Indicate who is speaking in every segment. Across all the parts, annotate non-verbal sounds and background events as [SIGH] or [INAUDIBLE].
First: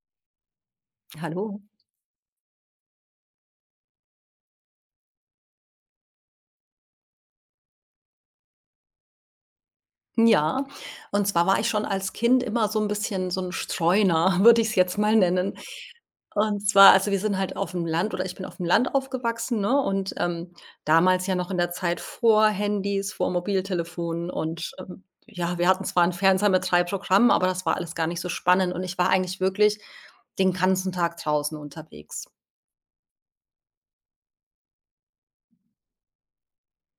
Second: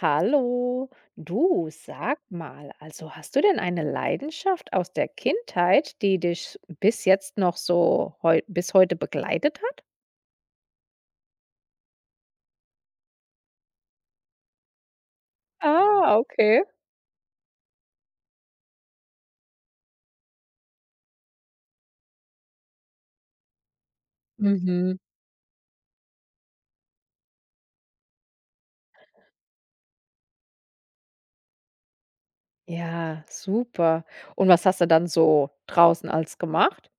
Speaker 1: Hallo,
Speaker 2: Hallo.
Speaker 1: du sag mal, also hast du denn eine Leidenschaft aus der Kindheit, die dich bis jetzt noch so heu bis heute begleitet hat?
Speaker 2: Ja, und zwar war ich schon als Kind immer so 'n bisschen so 'n Streuner, [LAUGHS] würde ich's jetzt mal nennen.
Speaker 1: Ah, okay.
Speaker 2: Und zwar also, wir sind halt auf'm Land oder ich bin auf'm Land aufgewachsen, ne, und, damals ja noch in der Zeit vor Handys, vor Mobiltelefonen und,
Speaker 1: Mhm.
Speaker 2: ja, wir hatten zwar 'n Fernseher mit drei Programmen, aber das war alles gar nicht so spannend und ich war eigentlich wirklich den ganzen Tag draußen unterwegs.
Speaker 1: Ja, super. Und was hast du dann so draußen als gemacht?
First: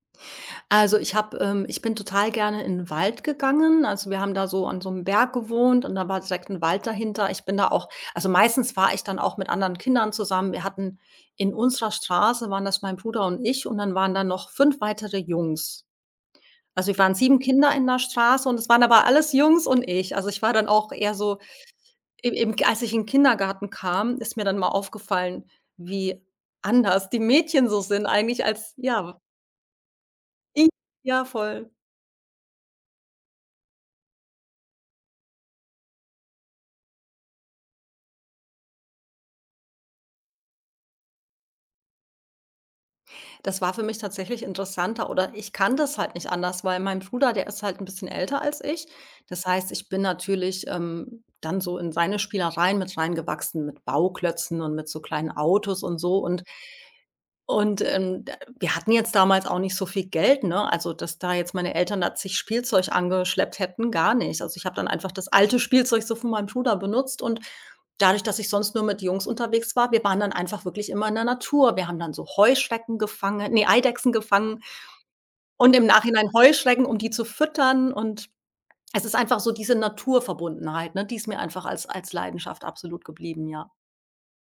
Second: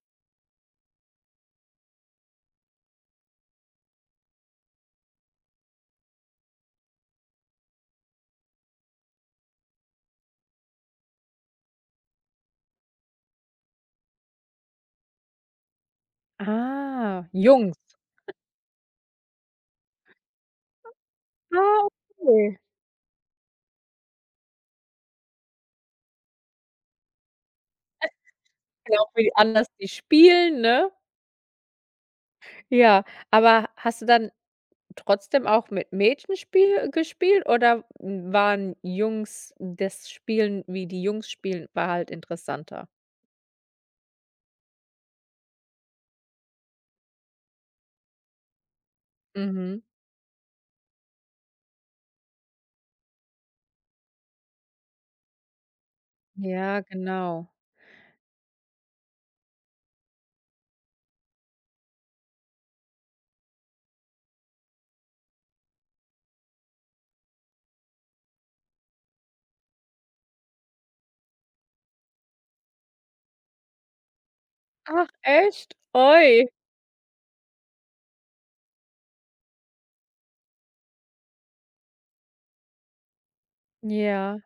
Speaker 2: Also, ich habe ich bin total gerne in den Wald gegangen. Also, wir haben da so an so einem Berg gewohnt und da war direkt ein Wald dahinter. Ich bin da auch Also, meistens war ich dann auch mit anderen Kindern zusammen. Wir hatten In unserer Straße waren das mein Bruder und ich und dann waren da noch 5 weitere Jungs. Also, wir waren
Speaker 1: Ah,
Speaker 2: 7 Kinder
Speaker 1: Jungs.
Speaker 2: in der Straße und es waren aber alles Jungs und ich. Also, ich war dann auch eher so
Speaker 1: Ah,
Speaker 2: im im
Speaker 1: okay.
Speaker 2: als ich in den Kindergarten kam, ist mir dann mal aufgefallen, wie anders die Mädchen so sind eigentlich als,
Speaker 1: Ja,
Speaker 2: ja,
Speaker 1: wie die anders die spielen,
Speaker 2: ich,
Speaker 1: ne?
Speaker 2: ja, voll.
Speaker 1: Ja, aber hast du dann trotzdem auch mit Mädchen spiel gespielt, oder waren Jungs das Spielen, wie die Jungs spielen, war halt interessanter?
Speaker 2: Das war für mich tatsächlich interessanter oder ich kann das halt nicht anders, weil mein Bruder, der ist halt ein bisschen älter als ich. Das heißt,
Speaker 1: Mhm.
Speaker 2: ich bin natürlich, dann so in seine Spielereien mit reingewachsen, mit Bauklötzen und mit so kleinen Autos und so
Speaker 1: Ja, genau.
Speaker 2: da wir hatten jetzt damals auch nicht so viel Geld, ne? Also, dass da jetzt meine Eltern da zig Spielzeug angeschleppt hätten, gar nicht. Also, ich habe dann einfach das alte Spielzeug so von meinem Bruder benutzt und dadurch, dass ich sonst nur mit Jungs unterwegs war, wir waren dann einfach wirklich immer in der Natur. Wir haben dann so Heuschrecken gefangen, ne, Eidechsen gefangen
Speaker 1: Ach
Speaker 2: und
Speaker 1: echt?
Speaker 2: im Nachhinein
Speaker 1: Ui.
Speaker 2: Heuschrecken, um die zu füttern, und es ist einfach so diese Naturverbundenheit, ne, die ist mir einfach als Leidenschaft absolut geblieben, ja.
Speaker 1: Ja.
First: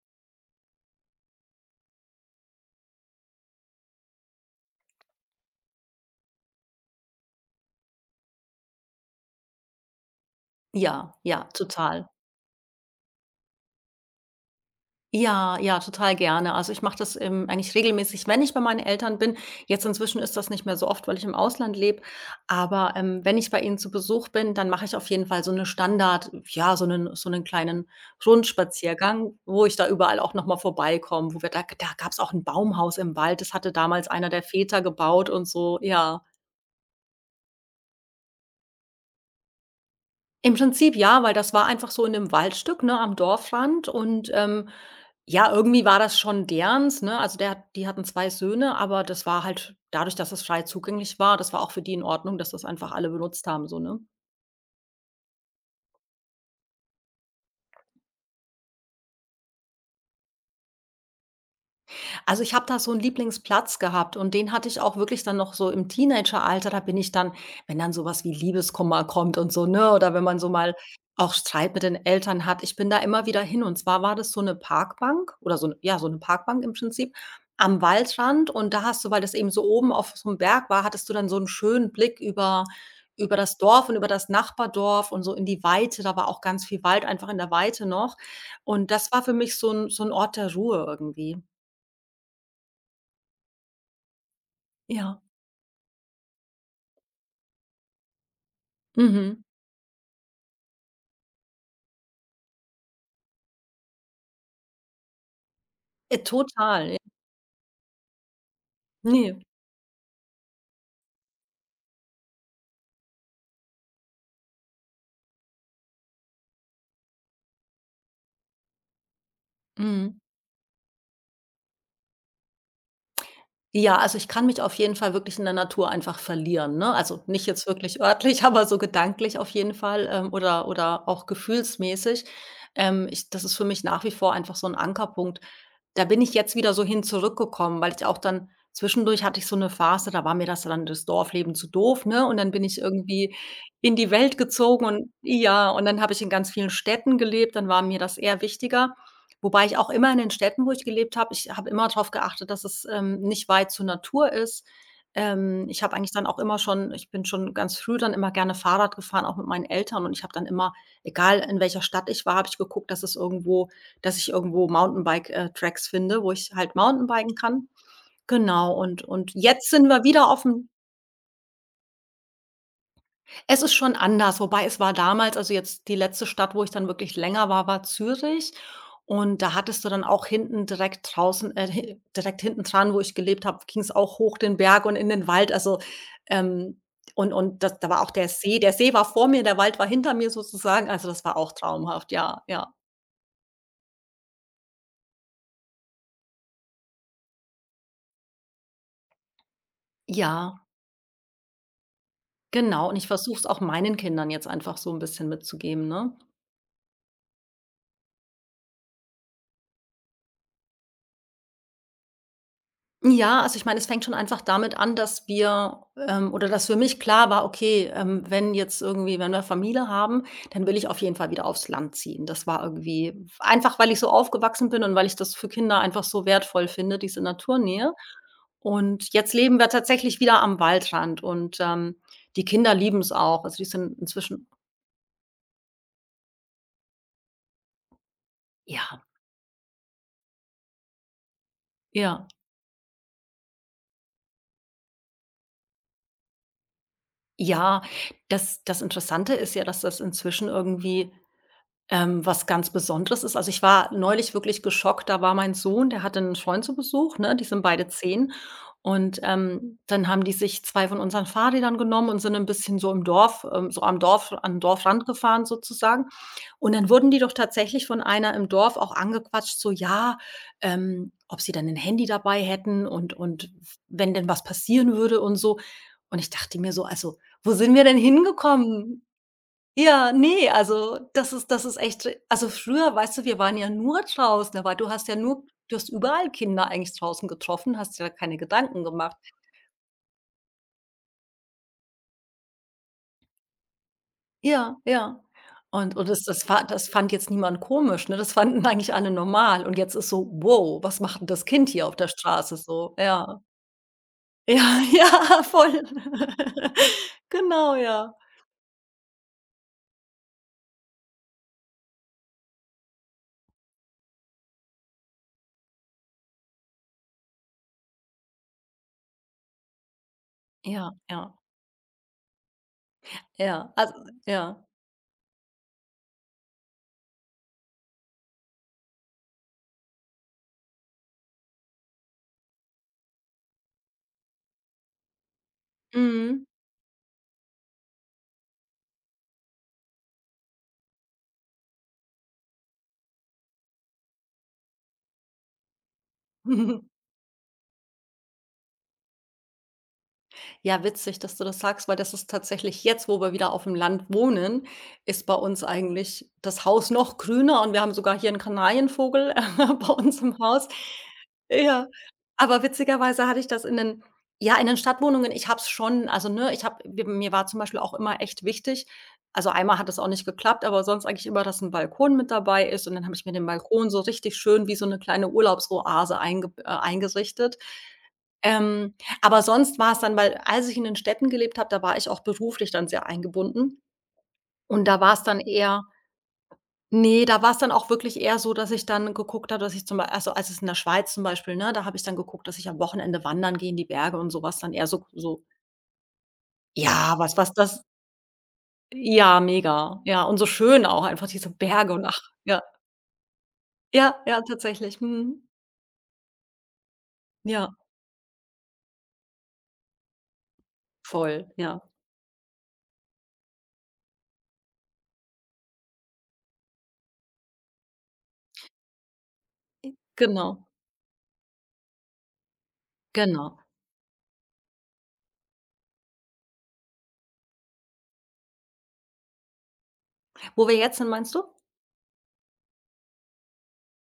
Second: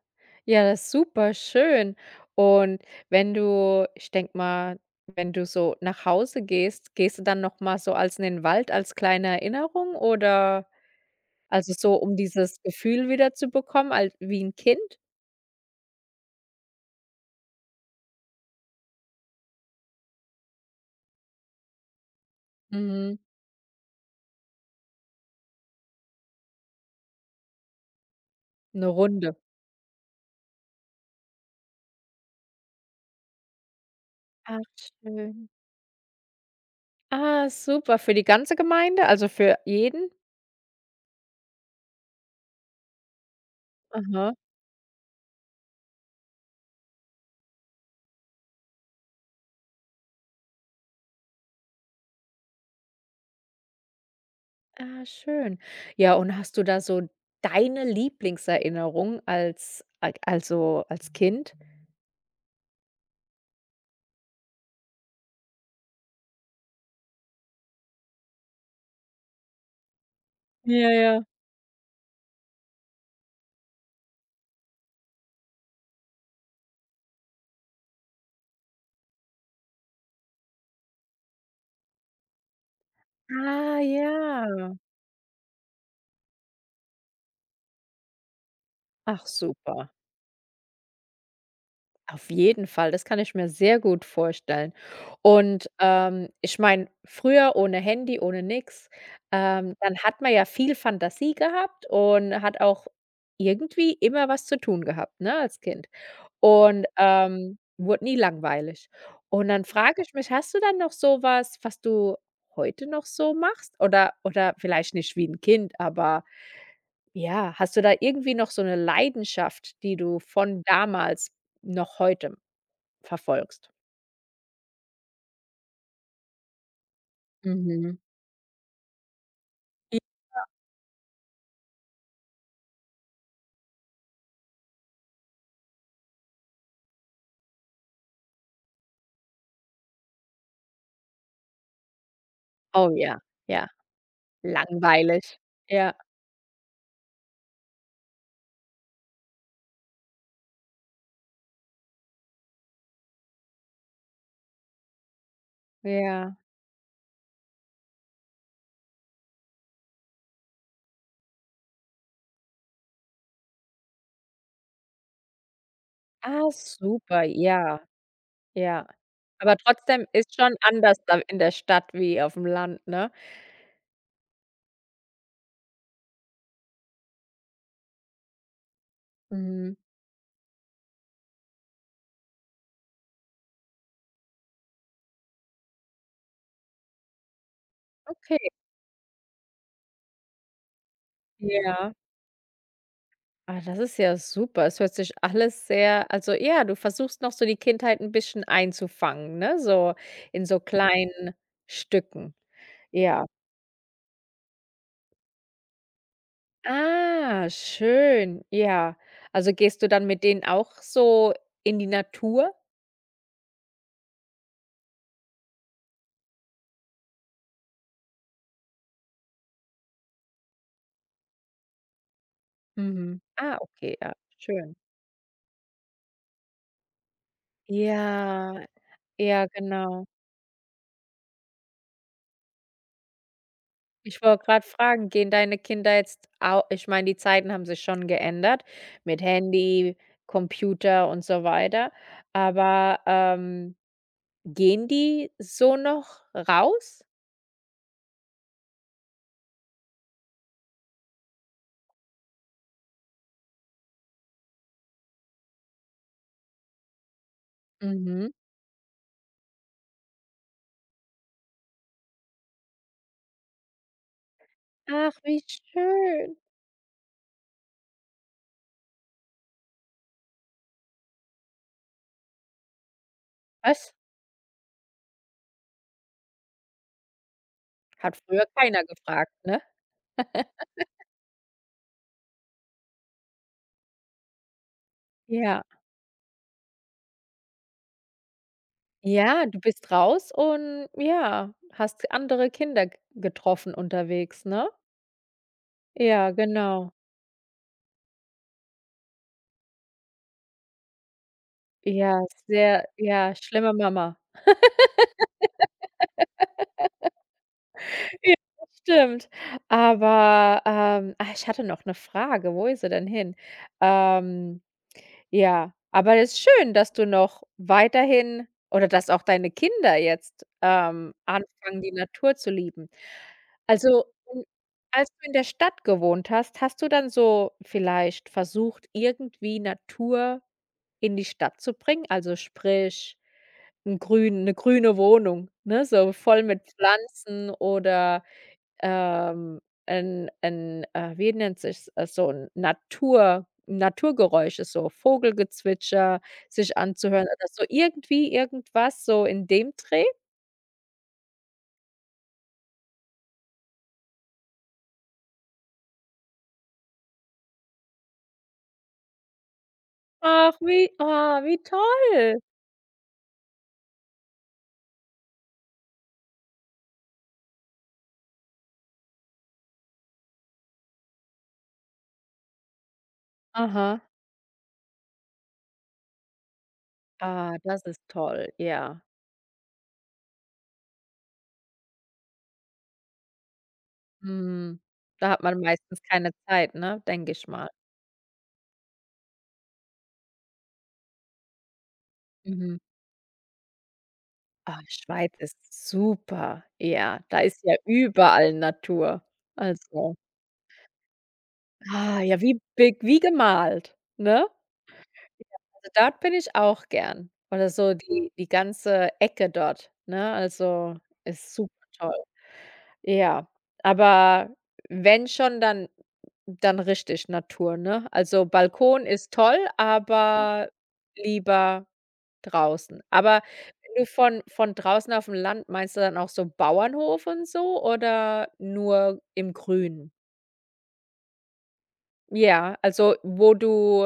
Speaker 1: Ja, das ist super schön. Und wenn du, ich denke mal, wenn du so nach Hause gehst, gehst du dann noch mal so als in den Wald als kleine Erinnerung, oder
Speaker 2: Ja, ja,
Speaker 1: also so,
Speaker 2: total.
Speaker 1: um dieses Gefühl wieder zu bekommen als wie ein Kind?
Speaker 2: Ja, ja, total gerne. Also, ich mache das, eigentlich regelmäßig, wenn ich bei meinen Eltern bin. Jetzt inzwischen ist das nicht mehr so oft, weil ich im Ausland lebe, aber,
Speaker 1: Mhm,
Speaker 2: wenn ich bei ihnen zu Besuch bin, dann mache ich auf jeden Fall so 'ne Standard, ja, so einen kleinen
Speaker 1: 'ne
Speaker 2: Rundspaziergang,
Speaker 1: Runde.
Speaker 2: wo ich da überall auch noch mal vorbeikomme, wo wir da da gab's auch ein Baumhaus im Wald, das hatte damals einer der
Speaker 1: Ach
Speaker 2: Väter gebaut und
Speaker 1: schön.
Speaker 2: so, ja.
Speaker 1: Ah, super. Für die ganze Gemeinde, also für jeden?
Speaker 2: Im Prinzip ja, weil das war einfach so in 'nem Waldstück, ne, am Dorfrand und,
Speaker 1: Aha.
Speaker 2: ja, irgendwie war das schon derens, ne? Also, der hat die hatten 2 Söhne, aber das war halt dadurch, dass es frei zugänglich war, das war auch für die in Ordnung, dass das einfach alle benutzt haben so, ne?
Speaker 1: Ah, schön. Ja, und hast du da so deine Lieblingserinnerung also, als Kind?
Speaker 2: Also, ich habe da so 'n Lieblingsplatz gehabt und den hatte ich auch wirklich dann noch so im Teenageralter. Da bin ich dann, wenn dann so was wie Liebeskummer kommt und so, ne, oder wenn man so mal
Speaker 1: Ja, ja.
Speaker 2: auch Streit mit den Eltern hat. Ich bin da immer wieder hin und zwar war das so 'ne Parkbank oder so 'n, ja, so 'ne Parkbank im Prinzip am Waldrand und da hast du weil das eben so oben auf so 'm Berg war, hattest du dann so 'n schönen Blick über das
Speaker 1: Ah,
Speaker 2: Dorf und über das
Speaker 1: ja.
Speaker 2: Nachbardorf und so in die Weite. Da war auch ganz viel Wald einfach in der Weite noch und das war
Speaker 1: Ach
Speaker 2: für mich so 'n
Speaker 1: super.
Speaker 2: so 'n Ort der Ruhe irgendwie.
Speaker 1: Auf jeden Fall, das kann ich mir sehr gut vorstellen.
Speaker 2: Ja.
Speaker 1: Und, ich meine, früher ohne Handy, ohne nix,
Speaker 2: Mhm.
Speaker 1: dann hat man ja viel Fantasie gehabt und hat auch irgendwie immer was zu tun gehabt, ne, als Kind. Und,
Speaker 2: Total, ja.
Speaker 1: wurde nie langweilig.
Speaker 2: Ne.
Speaker 1: Und dann frage ich mich, hast du dann noch so was, was du heute noch so machst? Oder vielleicht nicht wie ein Kind, aber ja, hast du da irgendwie noch so eine Leidenschaft, die
Speaker 2: Mhm.
Speaker 1: du von damals noch heute verfolgst?
Speaker 2: Ja, also, ich kann mich auf jeden Fall wirklich in der Natur einfach verlieren, ne? Also, nicht jetzt
Speaker 1: Mhm.
Speaker 2: wirklich örtlich, [LAUGHS] aber so gedanklich auf jeden
Speaker 1: I
Speaker 2: Fall, oder auch gefühlsmäßig. Ich Das ist für mich nach wie vor einfach so 'n Ankerpunkt. Da bin ich jetzt wieder so hin zurückgekommen, weil ich auch dann zwischendurch hatte ich so 'ne Phase, da war mir das dann das Dorfleben zu doof, ne? Und dann bin ich
Speaker 1: oh ja,
Speaker 2: irgendwie
Speaker 1: ja,
Speaker 2: in die Welt gezogen und
Speaker 1: langweilig.
Speaker 2: ja, und
Speaker 1: Ja,
Speaker 2: dann habe ich in ganz vielen Städten gelebt, dann war mir das eher wichtiger. Wobei ich auch immer in den Städten, wo ich gelebt habe, ich habe immer drauf geachtet, dass es, nicht weit zur Natur ist. Ich habe eigentlich dann
Speaker 1: ja.
Speaker 2: auch immer schon, ich bin schon ganz früh dann immer gerne Fahrrad gefahren, auch mit meinen Eltern und ich habe dann immer, egal in welcher Stadt ich war, habe ich geguckt, dass ich irgendwo Mountainbike, Tracks finde, wo
Speaker 1: Ah,
Speaker 2: ich halt
Speaker 1: super,
Speaker 2: Mountainbiken kann.
Speaker 1: ja,
Speaker 2: Genau
Speaker 1: ja.
Speaker 2: und
Speaker 1: Aber
Speaker 2: jetzt sind wir
Speaker 1: trotzdem
Speaker 2: wieder
Speaker 1: ist schon
Speaker 2: aufm
Speaker 1: anders da in der Stadt wie auf dem Land, ne?
Speaker 2: es ist schon anders, wobei es war damals, also jetzt die letzte Stadt, wo ich dann wirklich länger war, war Zürich. Und da
Speaker 1: Mhm,
Speaker 2: hattest du dann auch hinten direkt draußen hi direkt hintendran, wo ich gelebt habe, ging es auch hoch den Berg und in den Wald. Also, ähm, und das, da war auch der
Speaker 1: okay,
Speaker 2: See. Der See war vor mir, der Wald war hinter mir sozusagen. Also, das war auch
Speaker 1: ja.
Speaker 2: traumhaft, ja, ja.
Speaker 1: Ah, das ist ja super. Es hört sich alles sehr also ja, du versuchst noch so die Kindheit ein bisschen einzufangen, ne, so in so
Speaker 2: Ja,
Speaker 1: kleinen Stücken.
Speaker 2: genau. Und ich
Speaker 1: Ja.
Speaker 2: versuche es auch meinen Kindern jetzt einfach so ein bisschen mitzugeben, ne?
Speaker 1: Ah, schön, ja. Also, gehst du dann mit denen auch so in die Natur?
Speaker 2: Ja, also ich meine, es fängt schon einfach damit an, dass wir, oder dass für mich klar war, okay, wenn jetzt irgendwie, wenn wir Familie haben, dann will ich auf jeden Fall wieder aufs Land ziehen. Das war
Speaker 1: Mhm.
Speaker 2: irgendwie
Speaker 1: Ah,
Speaker 2: einfach, weil
Speaker 1: okay,
Speaker 2: ich so
Speaker 1: ja,
Speaker 2: aufgewachsen
Speaker 1: schön.
Speaker 2: bin und weil ich das für Kinder einfach so wertvoll finde, diese Naturnähe.
Speaker 1: Ja,
Speaker 2: Und jetzt
Speaker 1: ja,
Speaker 2: leben wir
Speaker 1: genau.
Speaker 2: tatsächlich wieder am Waldrand und, die Kinder lieben es auch. Also die sind
Speaker 1: Ich wollte
Speaker 2: inzwischen,
Speaker 1: gerade fragen, gehen deine Kinder jetzt auch? Ich meine, die Zeiten haben sich schon geändert,
Speaker 2: ja,
Speaker 1: mit Handy, Computer und so weiter,
Speaker 2: ja,
Speaker 1: aber, gehen die so noch raus?
Speaker 2: ja. Das Interessante ist ja, dass das inzwischen irgendwie was ganz Besonderes ist, also, ich war neulich wirklich geschockt. Da war mein Sohn, der hatte einen Freund zu Besuch, ne? Die sind beide
Speaker 1: Mhm.
Speaker 2: 10. Und, dann haben die sich 2 von unseren Fahrrädern genommen und sind ein bisschen so im Dorf, so am Dorf an 'n Dorfrand
Speaker 1: Ach, wie
Speaker 2: gefahren sozusagen.
Speaker 1: schön.
Speaker 2: Und dann wurden die doch tatsächlich von einer im Dorf auch angequatscht, so, ja, ob sie dann ein Handy dabei hätten und
Speaker 1: Was?
Speaker 2: wenn denn was passieren würde und so. Und ich dachte mir so: „Also, wo sind wir denn
Speaker 1: Hat früher keiner
Speaker 2: hingekommen?“
Speaker 1: gefragt, ne?
Speaker 2: Ja, ne,
Speaker 1: [LAUGHS]
Speaker 2: also das ist echt, also früher, weißt du, wir waren ja nur draußen, aber
Speaker 1: Ja.
Speaker 2: du hast überall Kinder eigentlich draußen getroffen, hast dir da keine Gedanken gemacht.
Speaker 1: Ja, du bist raus und ja, hast andere Kinder g getroffen unterwegs, ne?
Speaker 2: Ja, ja. Und das
Speaker 1: Ja,
Speaker 2: das fa das
Speaker 1: genau.
Speaker 2: fand jetzt niemand komisch, ne? Das fanden eigentlich alle normal. Und jetzt ist so: „Wow, was macht 'n das Kind hier auf der
Speaker 1: Ja,
Speaker 2: Straße?“
Speaker 1: sehr
Speaker 2: So,
Speaker 1: ja,
Speaker 2: ja.
Speaker 1: schlimme Mama.
Speaker 2: Ja, [LAUGHS] ja, voll. [LAUGHS] Genau, ja.
Speaker 1: Ja, das stimmt. Aber, ah, ich hatte noch 'ne Frage. Wo ist sie denn hin? Ähm, ja, aber ist schön, dass du noch weiterhin oder dass auch deine Kinder jetzt,
Speaker 2: Ja, ja,
Speaker 1: anfangen, die Natur zu lieben.
Speaker 2: ja. Also,
Speaker 1: Also, hm,
Speaker 2: ja.
Speaker 1: als du in der Stadt gewohnt hast, hast du dann so vielleicht versucht, irgendwie Natur in die Stadt zu bringen? Also, sprich 'n grün 'ne grüne Wohnung, ne, so voll
Speaker 2: Mhm.
Speaker 1: mit Pflanzen, oder ähm, ein 'n wie nennt sich so ein Naturgeräusche, so Vogelgezwitscher sich
Speaker 2: [LAUGHS]
Speaker 1: anzuhören oder so irgendwie irgendwas so in dem Dreh.
Speaker 2: Ja, witzig, dass du das sagst, weil das ist tatsächlich jetzt, wo wir wieder auf dem Land wohnen, ist bei uns eigentlich das Haus noch grüner und wir haben sogar hier 'n Kanarienvogel [LAUGHS] bei uns im
Speaker 1: Ach,
Speaker 2: Haus.
Speaker 1: wie ah, wie
Speaker 2: Ja,
Speaker 1: toll.
Speaker 2: aber witzigerweise hatte ich das in den Stadtwohnungen, ich habe es schon also, ne, ich habe mir mir war zum Beispiel auch immer echt wichtig, also, einmal hat es auch nicht geklappt, aber sonst eigentlich immer, dass 'n Balkon mit dabei ist und dann habe ich mir den Balkon so
Speaker 1: Aha.
Speaker 2: richtig schön wie so 'ne kleine Urlaubsoase eingeb
Speaker 1: Ah,
Speaker 2: eingerichtet.
Speaker 1: das ist toll,
Speaker 2: Ähm
Speaker 1: ja.
Speaker 2: aber sonst war es dann, weil als ich in den Städten gelebt habe, da war ich auch beruflich dann sehr eingebunden
Speaker 1: Mhm.
Speaker 2: und da war es
Speaker 1: Da
Speaker 2: dann
Speaker 1: hat man
Speaker 2: eher
Speaker 1: meistens keine Zeit, ne,
Speaker 2: nee,
Speaker 1: denke
Speaker 2: da
Speaker 1: ich
Speaker 2: war es
Speaker 1: mal.
Speaker 2: dann auch wirklich eher so, dass ich dann geguckt habe, dass ich zum Beispiel, also, als es in der Schweiz zum Beispiel, ne, da habe ich dann geguckt, dass ich
Speaker 1: Mhm.
Speaker 2: am Wochenende wandern gehe in die Berge und sowas dann
Speaker 1: Ah,
Speaker 2: eher so
Speaker 1: Schweiz
Speaker 2: so
Speaker 1: ist super.
Speaker 2: ja,
Speaker 1: Ja,
Speaker 2: was
Speaker 1: da
Speaker 2: was
Speaker 1: ist ja
Speaker 2: das
Speaker 1: überall Natur.
Speaker 2: ja, mega.
Speaker 1: Also
Speaker 2: Ja, und so schön auch einfach diese Berge und ach,
Speaker 1: ah, ja, wie
Speaker 2: ja.
Speaker 1: beg wie gemalt,
Speaker 2: Ja, ja,
Speaker 1: ne?
Speaker 2: tatsächlich. Mhm.
Speaker 1: Ja, also dort bin ich auch gern. Oder
Speaker 2: Ja,
Speaker 1: so die ganze Ecke dort, ne? Also,
Speaker 2: voll,
Speaker 1: ist super
Speaker 2: ja,
Speaker 1: toll. Ja, aber wenn schon, dann richtig Natur, ne? Also Balkon ist toll,
Speaker 2: genau,
Speaker 1: aber lieber draußen. Aber
Speaker 2: genau.
Speaker 1: wenn du von draußen auf dem Land meinst, du dann auch so Bauernhof und so oder nur im Grün?
Speaker 2: Wo wir jetzt sind, meinst du?
Speaker 1: Ja, also wo du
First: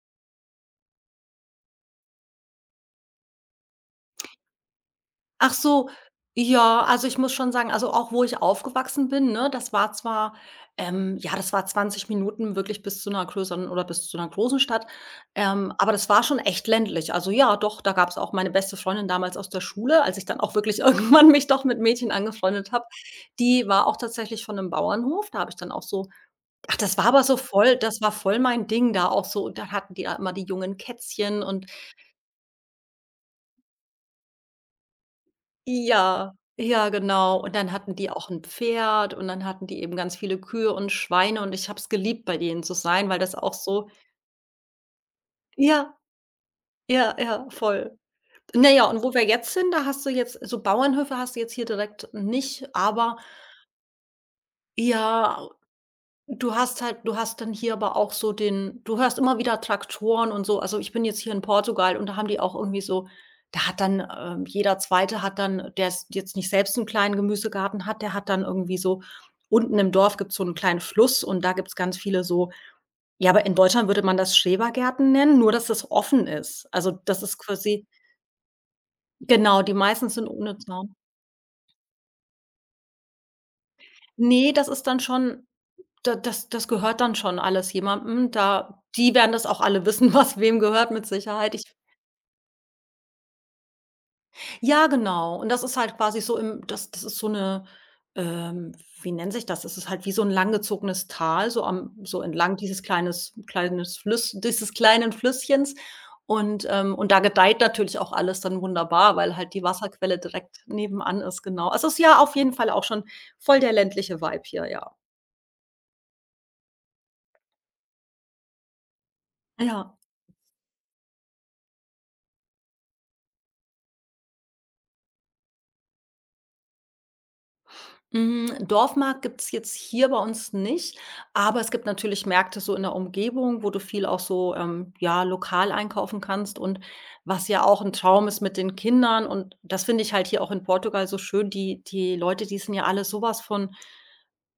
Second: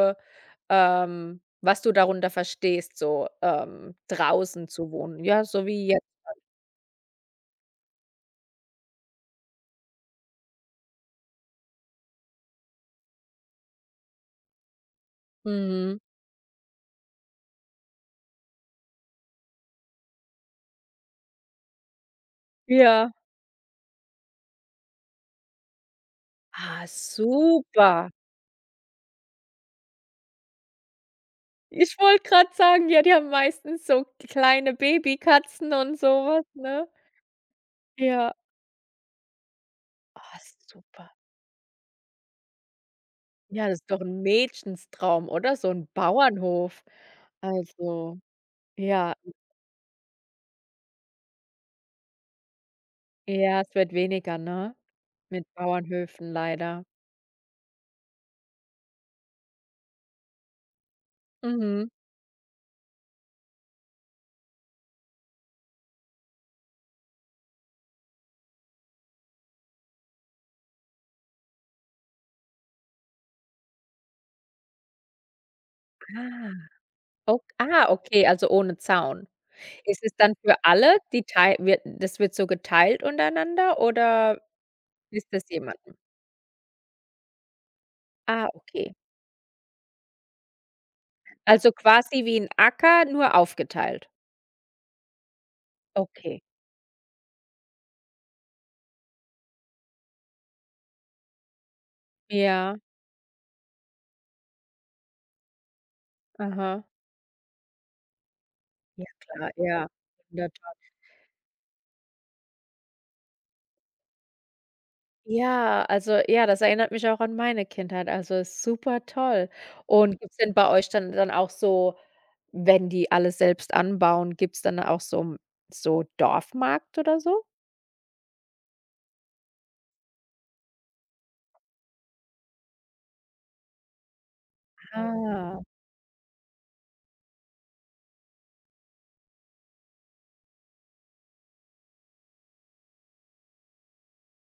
Speaker 1: was du darunter verstehst, so, draußen zu wohnen, ja,
Speaker 2: Ach
Speaker 1: so wie
Speaker 2: so,
Speaker 1: jetzt.
Speaker 2: ja, also ich muss schon sagen, also auch wo ich aufgewachsen bin, ne, das war zwar, ja, das war 20 Minuten wirklich bis zu einer größeren oder bis zu einer großen Stadt, aber
Speaker 1: Mhm.
Speaker 2: das war schon echt ländlich. Also ja, doch, da gab es auch meine beste Freundin damals aus der Schule, als ich dann auch wirklich [LAUGHS] irgendwann mich doch mit Mädchen angefreundet habe,
Speaker 1: Ja.
Speaker 2: die war auch tatsächlich von einem Bauernhof. Da habe ich dann auch so ach,
Speaker 1: Ah,
Speaker 2: das war aber so voll, das
Speaker 1: super.
Speaker 2: war voll mein Ding da auch so. Da hatten die da immer die jungen Kätzchen und
Speaker 1: Ich wollte gerade sagen, ja, die haben meistens so kleine Babykatzen und
Speaker 2: ja,
Speaker 1: sowas, ne?
Speaker 2: ja, genau. Und dann hatten die auch
Speaker 1: Ja.
Speaker 2: 'n Pferd und dann hatten die eben ganz viele
Speaker 1: Ah,
Speaker 2: Kühe und
Speaker 1: super.
Speaker 2: Schweine und ich habe es geliebt, bei denen zu sein, weil das auch
Speaker 1: Ja, das
Speaker 2: so
Speaker 1: ist doch ein Mädchenstraum, oder? So ein
Speaker 2: ja,
Speaker 1: Bauernhof.
Speaker 2: ja, ja, voll.
Speaker 1: Also,
Speaker 2: Na ja, und wo
Speaker 1: ja,
Speaker 2: wir jetzt sind, da hast du jetzt so Bauernhöfe hast du jetzt hier direkt nicht, aber
Speaker 1: ja, es wird weniger, ne, mit
Speaker 2: ja.
Speaker 1: Bauernhöfen
Speaker 2: Du hast
Speaker 1: leider.
Speaker 2: halt du hast dann hier aber auch so den du hörst immer wieder Traktoren und so. Also, ich bin jetzt hier in
Speaker 1: Mhm.
Speaker 2: Portugal und da haben die auch irgendwie so da hat dann, jeder Zweite hat dann der es jetzt nicht selbst einen kleinen Gemüsegarten hat, der hat dann irgendwie so unten im Dorf gibt's so einen kleinen Fluss und da gibt's ganz viele so. Ja, aber in Deutschland würde man das Schrebergärten nennen, nur dass das offen
Speaker 1: Ah,
Speaker 2: ist. Also, das ist
Speaker 1: ok
Speaker 2: quasi
Speaker 1: ah, okay, also ohne Zaun.
Speaker 2: genau, die
Speaker 1: Ist
Speaker 2: meisten
Speaker 1: es
Speaker 2: sind
Speaker 1: dann für
Speaker 2: ohne Zaun.
Speaker 1: alle, die tei wird das, wird so geteilt untereinander oder
Speaker 2: Ne, das ist dann
Speaker 1: ist das
Speaker 2: schon
Speaker 1: jemandem?
Speaker 2: da das gehört dann schon alles jemandem.
Speaker 1: Ah,
Speaker 2: Da
Speaker 1: okay.
Speaker 2: die werden das auch alle wissen, [LAUGHS] was wem gehört mit Sicherheit. Ich
Speaker 1: Also quasi wie 'n Acker, nur aufgeteilt.
Speaker 2: ja, genau. Und das ist halt quasi so
Speaker 1: Okay.
Speaker 2: im das ist so eine. ähm, Wie nennt sich das? Das ist halt wie so ein langgezogenes Tal, so am so entlang
Speaker 1: Ja,
Speaker 2: dieses kleines Flüss dieses kleinen Flüsschens.
Speaker 1: aha.
Speaker 2: Und da gedeiht natürlich auch alles dann
Speaker 1: Ja
Speaker 2: wunderbar, weil
Speaker 1: klar,
Speaker 2: halt die
Speaker 1: ja.
Speaker 2: Wasserquelle direkt
Speaker 1: Wundertoll.
Speaker 2: nebenan ist, genau. Also, es ist ja auf jeden Fall auch schon voll der ländliche Vibe hier, ja.
Speaker 1: Ja, also ja, das erinnert mich auch an meine Kindheit, also ist super toll.
Speaker 2: Ja.
Speaker 1: Und gibt's denn bei euch dann auch so, wenn die alles selbst anbauen, gibt's dann auch so 'n so Dorfmarkt oder so?
Speaker 2: Hm, Dorfmarkt gibt's jetzt hier bei uns nicht, aber es gibt natürlich Märkte so in der Umgebung, wo du viel auch so, ja,
Speaker 1: Ah,
Speaker 2: lokal einkaufen kannst, und was ja auch ein Traum ist mit den Kindern. Und das finde ich halt hier auch in Portugal so schön, die Leute, die sind ja alle sowas von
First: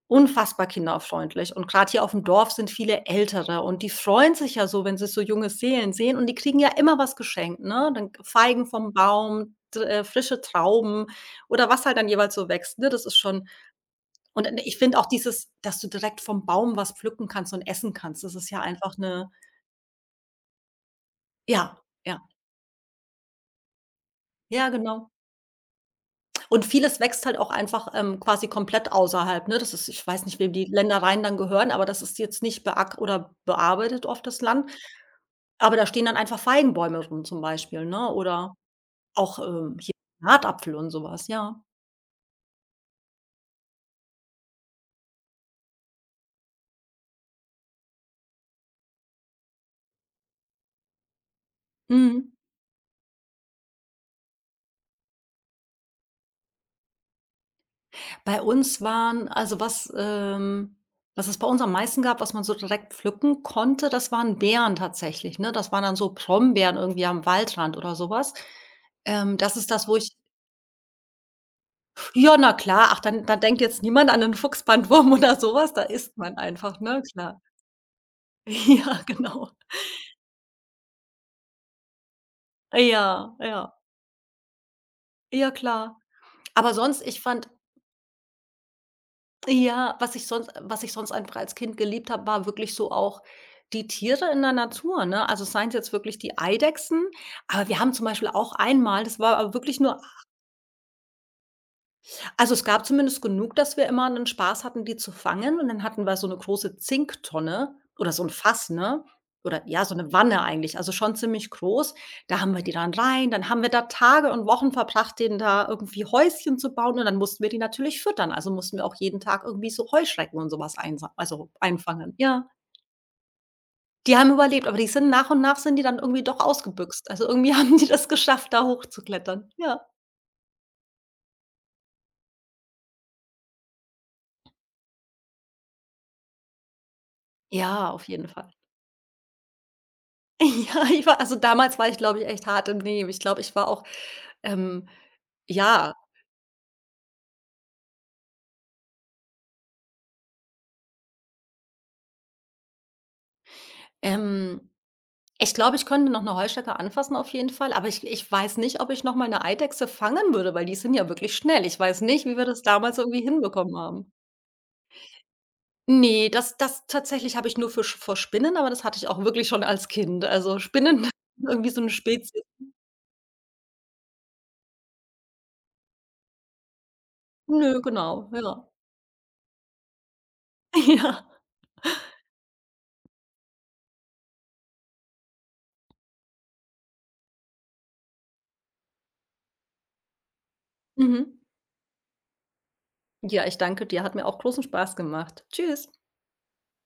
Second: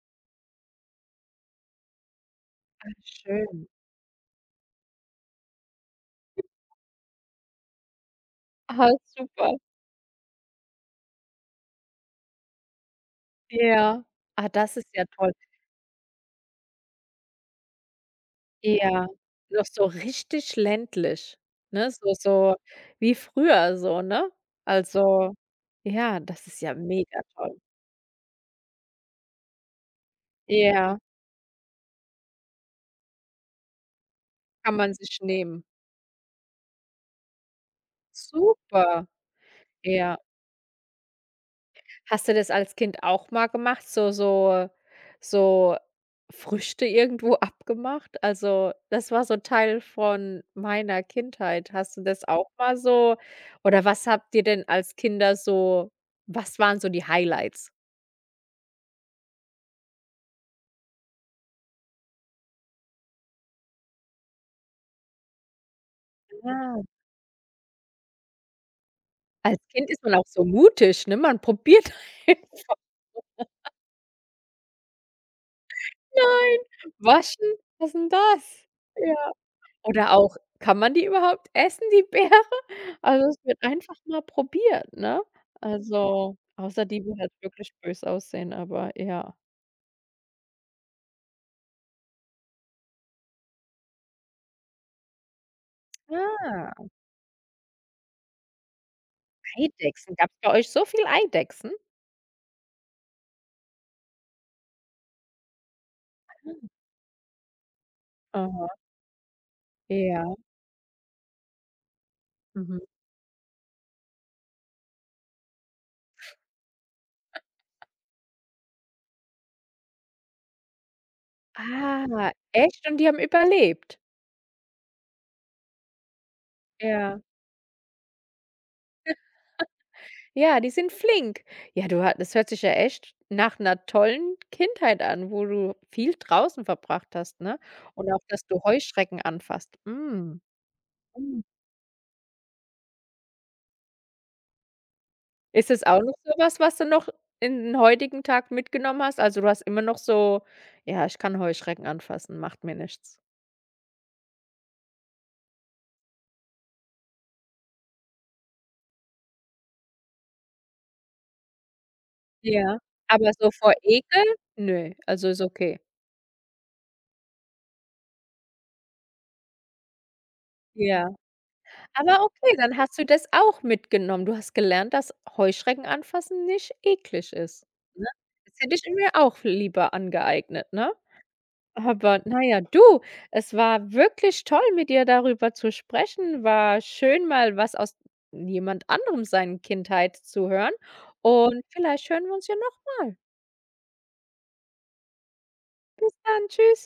Speaker 2: unfassbar kinderfreundlich, und gerade hier auf dem Dorf sind viele Ältere
Speaker 1: schön.
Speaker 2: und die freuen sich ja so, wenn sie so junge Seelen sehen, und die kriegen ja immer was geschenkt, ne? Dann Feigen
Speaker 1: Ah,
Speaker 2: vom Baum,
Speaker 1: super.
Speaker 2: d frische Trauben oder was halt dann jeweils so wächst, ne? Das ist schon
Speaker 1: Ja.
Speaker 2: und
Speaker 1: Ah,
Speaker 2: ich
Speaker 1: das ist
Speaker 2: finde auch
Speaker 1: ja toll.
Speaker 2: dieses, dass du direkt vom Baum was pflücken kannst und essen kannst, das ist ja einfach
Speaker 1: Ja,
Speaker 2: eine
Speaker 1: noch so richtig ländlich,
Speaker 2: ja,
Speaker 1: ne?
Speaker 2: ja,
Speaker 1: So wie früher so, ne?
Speaker 2: ja, genau.
Speaker 1: Also, ja, das ist
Speaker 2: Und
Speaker 1: ja
Speaker 2: vieles
Speaker 1: mega
Speaker 2: wächst halt auch
Speaker 1: toll.
Speaker 2: einfach, quasi komplett außerhalb, ne? Das ist ich weiß nicht, wem die
Speaker 1: Ja,
Speaker 2: Ländereien dann gehören, aber das ist jetzt nicht beack oder bearbeitet oft das Land.
Speaker 1: kann man sich nehmen.
Speaker 2: Aber da stehen dann einfach Feigenbäume rum zum Beispiel, ne? Oder
Speaker 1: Super,
Speaker 2: auch, hier
Speaker 1: ja.
Speaker 2: Granatapfel und sowas, ja.
Speaker 1: Hast du das als Kind auch mal gemacht, so Früchte irgendwo [LAUGHS] abgemacht? Also, das war so Teil von meiner Kindheit. Hast du das
Speaker 2: Mhm.
Speaker 1: auch mal so, oder was habt ihr denn als Kinder so, was waren so die Highlights?
Speaker 2: Bei uns waren also was, was es bei uns am meisten gab, was man so direkt pflücken konnte, das waren Beeren tatsächlich, ne? Das waren dann so Brombeeren
Speaker 1: Ja.
Speaker 2: irgendwie am Waldrand oder sowas. Das
Speaker 1: Als
Speaker 2: ist das,
Speaker 1: Kind
Speaker 2: wo
Speaker 1: ist man
Speaker 2: ich
Speaker 1: auch so mutig, ne? Man probiert
Speaker 2: ja, na
Speaker 1: [LAUGHS]
Speaker 2: klar, ach, dann da denkt jetzt niemand an 'nen Fuchsbandwurm [LAUGHS] oder sowas. Da isst man
Speaker 1: Nein,
Speaker 2: einfach, ne, klar.
Speaker 1: waschen, was 'n das?
Speaker 2: [LAUGHS] Ja,
Speaker 1: Ja.
Speaker 2: genau.
Speaker 1: Oder auch, kann man die überhaupt essen, die Beeren? Also,
Speaker 2: Ja,
Speaker 1: es wird
Speaker 2: ja,
Speaker 1: einfach mal probiert, ne?
Speaker 2: ja klar.
Speaker 1: Also,
Speaker 2: Aber
Speaker 1: außer
Speaker 2: sonst,
Speaker 1: die, die
Speaker 2: ich
Speaker 1: halt
Speaker 2: fand
Speaker 1: wirklich böse aussehen, aber ja.
Speaker 2: ja, was ich sonst einfach als Kind geliebt habe, war wirklich so auch die Tiere in der Natur, ne? Also, seien's jetzt wirklich die
Speaker 1: Ah,
Speaker 2: Eidechsen, aber wir haben zum Beispiel auch einmal das war aber wirklich nur
Speaker 1: Eidechsen. Gab's bei euch so viel Eidechsen?
Speaker 2: also, es gab zumindest genug, dass wir immer 'nen Spaß hatten, die zu fangen, und dann hatten wir so 'ne große Zinktonne oder so 'n
Speaker 1: Aha,
Speaker 2: Fass, ne? Oder ja, so 'ne
Speaker 1: ja,
Speaker 2: Wanne eigentlich, also schon ziemlich groß. Da haben wir die
Speaker 1: mhm.
Speaker 2: dann rein, dann haben wir da Tage und Wochen verbracht, denen da irgendwie Häuschen zu bauen, und dann mussten wir die natürlich füttern. Also, mussten wir auch jeden Tag irgendwie so Heuschrecken und so was einsa also
Speaker 1: Ah,
Speaker 2: einfangen. Ja,
Speaker 1: echt? Und die haben überlebt?
Speaker 2: die haben überlebt, aber die sind nach und nach sind die dann irgendwie doch ausgebüxt.
Speaker 1: Ja.
Speaker 2: Also, irgendwie [LAUGHS] haben die das geschafft, da hochzuklettern. Ja.
Speaker 1: Ja, die sind flink. Ja, du ha das hört sich ja echt nach 'ner tollen Kindheit an, wo du viel draußen verbracht hast, ne?
Speaker 2: Ja, auf
Speaker 1: Und auch,
Speaker 2: jeden
Speaker 1: dass
Speaker 2: Fall.
Speaker 1: du Heuschrecken anfasst.
Speaker 2: [LAUGHS]
Speaker 1: Mhm.
Speaker 2: Ja, ich war also, damals war ich, glaube ich, echt hart im Nehmen. Ich glaube, ich war auch ähm,
Speaker 1: Ist es
Speaker 2: ja,
Speaker 1: auch noch so was, was du noch in den heutigen Tag mitgenommen hast? Also, du hast immer noch so: „Ja, ich kann Heuschrecken anfassen, macht mir nichts.“
Speaker 2: ähm, ich glaube, ich könnte noch eine Heuschrecke anfassen auf jeden Fall, aber ich weiß nicht, ob ich noch mal eine Eidechse fangen würde, weil die sind ja wirklich schnell. Ich weiß nicht, wie wir das
Speaker 1: Ja,
Speaker 2: damals irgendwie
Speaker 1: aber so vor
Speaker 2: hinbekommen haben.
Speaker 1: Ekel? Nö, also ist okay.
Speaker 2: Ne, das tatsächlich habe ich nur für Sch vor Spinnen, aber das hatte ich auch wirklich schon als Kind. Also, Spinnen
Speaker 1: Ja,
Speaker 2: [LAUGHS] irgendwie so eine
Speaker 1: aber
Speaker 2: Spezies.
Speaker 1: okay, dann hast du das auch mitgenommen. Du hast gelernt, dass Heuschrecken anfassen nicht eklig ist,
Speaker 2: Nö,
Speaker 1: ne?
Speaker 2: genau, ja.
Speaker 1: Das hätte ich mir auch lieber angeeignet,
Speaker 2: [LAUGHS]
Speaker 1: ne?
Speaker 2: Ja.
Speaker 1: Aber naja du, es war wirklich toll, mit dir darüber zu sprechen. War schön, mal was aus jemand anderem seinen Kindheit zu hören,
Speaker 2: Mhm.
Speaker 1: und vielleicht hören wir uns ja noch mal.
Speaker 2: Ja, ich danke dir. Hat mir auch großen Spaß gemacht. Tschüss.
Speaker 1: Bis dann, tschüss.